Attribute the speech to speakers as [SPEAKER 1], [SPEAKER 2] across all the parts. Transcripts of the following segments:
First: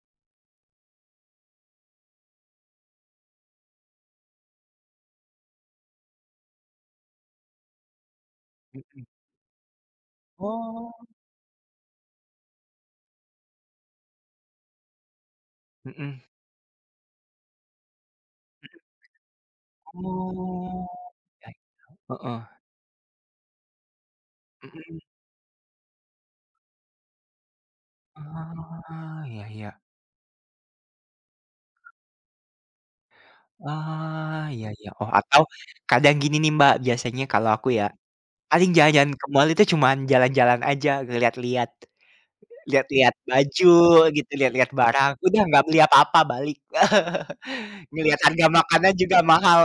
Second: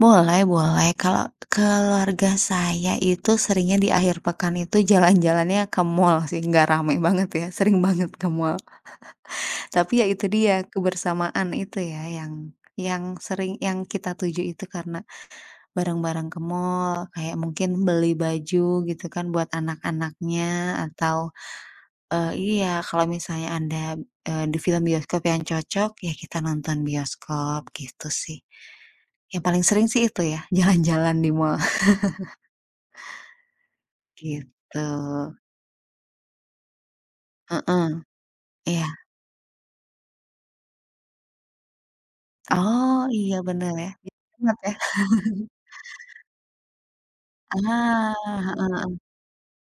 [SPEAKER 1] Boleh boleh. Kalau keluarga saya itu seringnya di akhir pekan itu jalan-jalannya ke mall sih, nggak rame banget ya. Sering banget ke mall.
[SPEAKER 2] Mmm.
[SPEAKER 1] Tapi ya itu dia
[SPEAKER 2] Oh.
[SPEAKER 1] kebersamaan itu ya yang yang sering yang kita tuju itu karena
[SPEAKER 2] Hmm.
[SPEAKER 1] bareng-bareng ke mall kayak mungkin beli
[SPEAKER 2] Iya.
[SPEAKER 1] baju gitu kan buat anak-anaknya
[SPEAKER 2] Oh,
[SPEAKER 1] atau,
[SPEAKER 2] [unintelligible]
[SPEAKER 1] eee,
[SPEAKER 2] heeh.
[SPEAKER 1] iya kalau misalnya ada, eee, di film
[SPEAKER 2] Hmm.
[SPEAKER 1] bioskop yang cocok ya kita nonton bioskop, gitu sih.
[SPEAKER 2] Ah,
[SPEAKER 1] Yang
[SPEAKER 2] iya
[SPEAKER 1] paling
[SPEAKER 2] iya.
[SPEAKER 1] sering sih itu ya, jalan-jalan di mall.
[SPEAKER 2] Ah, iya
[SPEAKER 1] Gitu.
[SPEAKER 2] iya. Oh, atau kadang gini nih, Mbak, biasanya kalau aku ya,
[SPEAKER 1] Heeh.
[SPEAKER 2] paling
[SPEAKER 1] Iya.
[SPEAKER 2] jalan-jalan ke mall itu cuman jalan-jalan aja, lihat-lihat.
[SPEAKER 1] Oh,
[SPEAKER 2] Lihat-lihat
[SPEAKER 1] iya
[SPEAKER 2] baju
[SPEAKER 1] bener ya. Jadi
[SPEAKER 2] gitu,
[SPEAKER 1] hemat ya.
[SPEAKER 2] lihat-lihat barang, udah nggak beli apa-apa, balik.
[SPEAKER 1] Ah,
[SPEAKER 2] Ngelihat harga
[SPEAKER 1] heeh
[SPEAKER 2] makanan
[SPEAKER 1] heeh.
[SPEAKER 2] juga mahal.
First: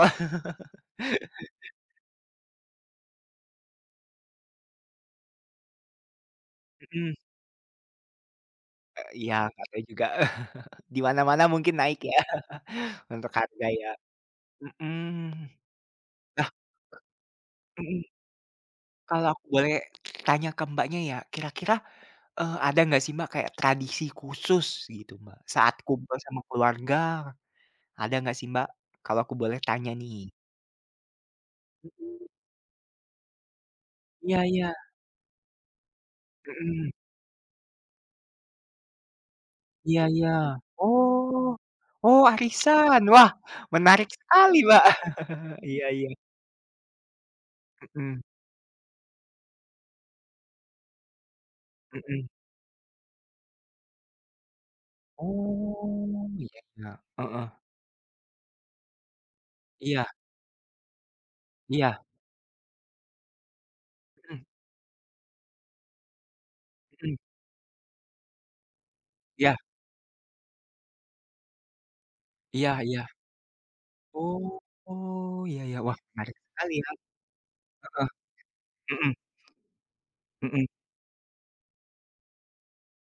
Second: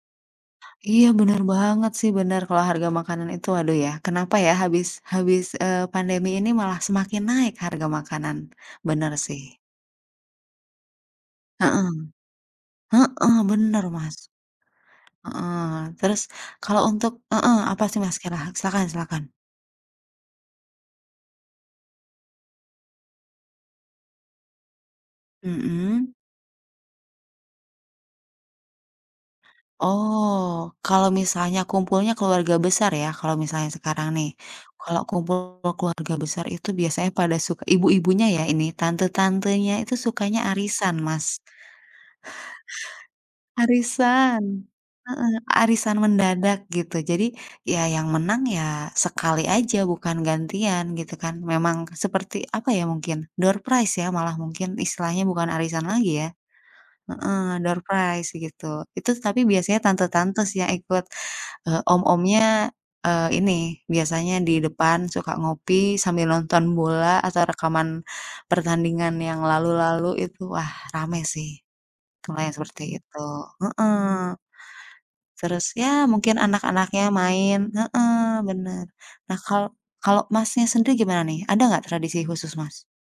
[SPEAKER 1] Iya bener banget sih, bener. Kalau harga makanan itu aduh ya, kenapa ya habis habis, eee, pandemi ini malah
[SPEAKER 2] Hmm.
[SPEAKER 1] semakin naik harga makanan. Bener
[SPEAKER 2] Eee, iya,
[SPEAKER 1] sih.
[SPEAKER 2] nggak tau juga. Di mana-mana mungkin
[SPEAKER 1] Heeh.
[SPEAKER 2] naik ya, untuk
[SPEAKER 1] Heeh,
[SPEAKER 2] harga
[SPEAKER 1] bener,
[SPEAKER 2] ya.
[SPEAKER 1] Mas.
[SPEAKER 2] Hmm.
[SPEAKER 1] Heeh. Terus
[SPEAKER 2] Ah.
[SPEAKER 1] kalau untuk heeh, apa sih,
[SPEAKER 2] Mmm.
[SPEAKER 1] Mas, kira silahkan silahkan.
[SPEAKER 2] Kalau boleh tanya ke Mbaknya ya, kira-kira, eee, ada enggak sih, Mbak, kayak tradisi khusus gitu, Mbak, saat
[SPEAKER 1] Mmm.
[SPEAKER 2] kumpul sama keluarga, ada enggak sih Mbak? Kalau aku boleh tanya nih.
[SPEAKER 1] Oh, kalau misalnya kumpulnya keluarga besar ya, kalau misalnya sekarang nih.
[SPEAKER 2] Iya iya.
[SPEAKER 1] Kalau kumpul keluarga besar itu
[SPEAKER 2] Mmm.
[SPEAKER 1] biasanya pada suk ibu-ibunya ya ini tante-tantenya itu
[SPEAKER 2] Iya iya.
[SPEAKER 1] sukanya arisan, Mas.
[SPEAKER 2] Oh. Oh, arisan. Wah, menarik sekali,
[SPEAKER 1] Arisan.
[SPEAKER 2] Mbak.
[SPEAKER 1] Heeh,
[SPEAKER 2] Iya
[SPEAKER 1] arisan
[SPEAKER 2] iya.
[SPEAKER 1] mendadak gitu. Jadi ya yang
[SPEAKER 2] Mhm.
[SPEAKER 1] menang ya sekali aja bukan gantian gitu kan. Memang
[SPEAKER 2] Mhm.
[SPEAKER 1] seperti apa ya, mungkin doorprize ya malah mungkin istilahnya bukan arisan lagi ya.
[SPEAKER 2] Oh, iya. Heeh.
[SPEAKER 1] Heeh, doorprize begitu. Itu tapi biasanya
[SPEAKER 2] Iya.
[SPEAKER 1] tante-tante sih yang ikut. Eee,
[SPEAKER 2] Iya.
[SPEAKER 1] om-omnya, eee, ini biasanya
[SPEAKER 2] Hmm.
[SPEAKER 1] di depan suka ngopi sambil nonton
[SPEAKER 2] Mhm.
[SPEAKER 1] bola atau rekaman pertandingan yang
[SPEAKER 2] Iya.
[SPEAKER 1] lalu-lalu, itu wah rame sih, kalau
[SPEAKER 2] Iya
[SPEAKER 1] seperti
[SPEAKER 2] iya.
[SPEAKER 1] itu. Heeh.
[SPEAKER 2] Oh, iya
[SPEAKER 1] Terus,
[SPEAKER 2] iya. Wah,
[SPEAKER 1] ya
[SPEAKER 2] menarik
[SPEAKER 1] mungkin
[SPEAKER 2] sekali ya.
[SPEAKER 1] anak-anaknya main.
[SPEAKER 2] Heeh.
[SPEAKER 1] Heeh, benar.
[SPEAKER 2] Hmm.
[SPEAKER 1] Nah kalau kalau Masnya
[SPEAKER 2] Mmm.
[SPEAKER 1] sendiri gimana nih ada nggak tradisi khusus, Mas?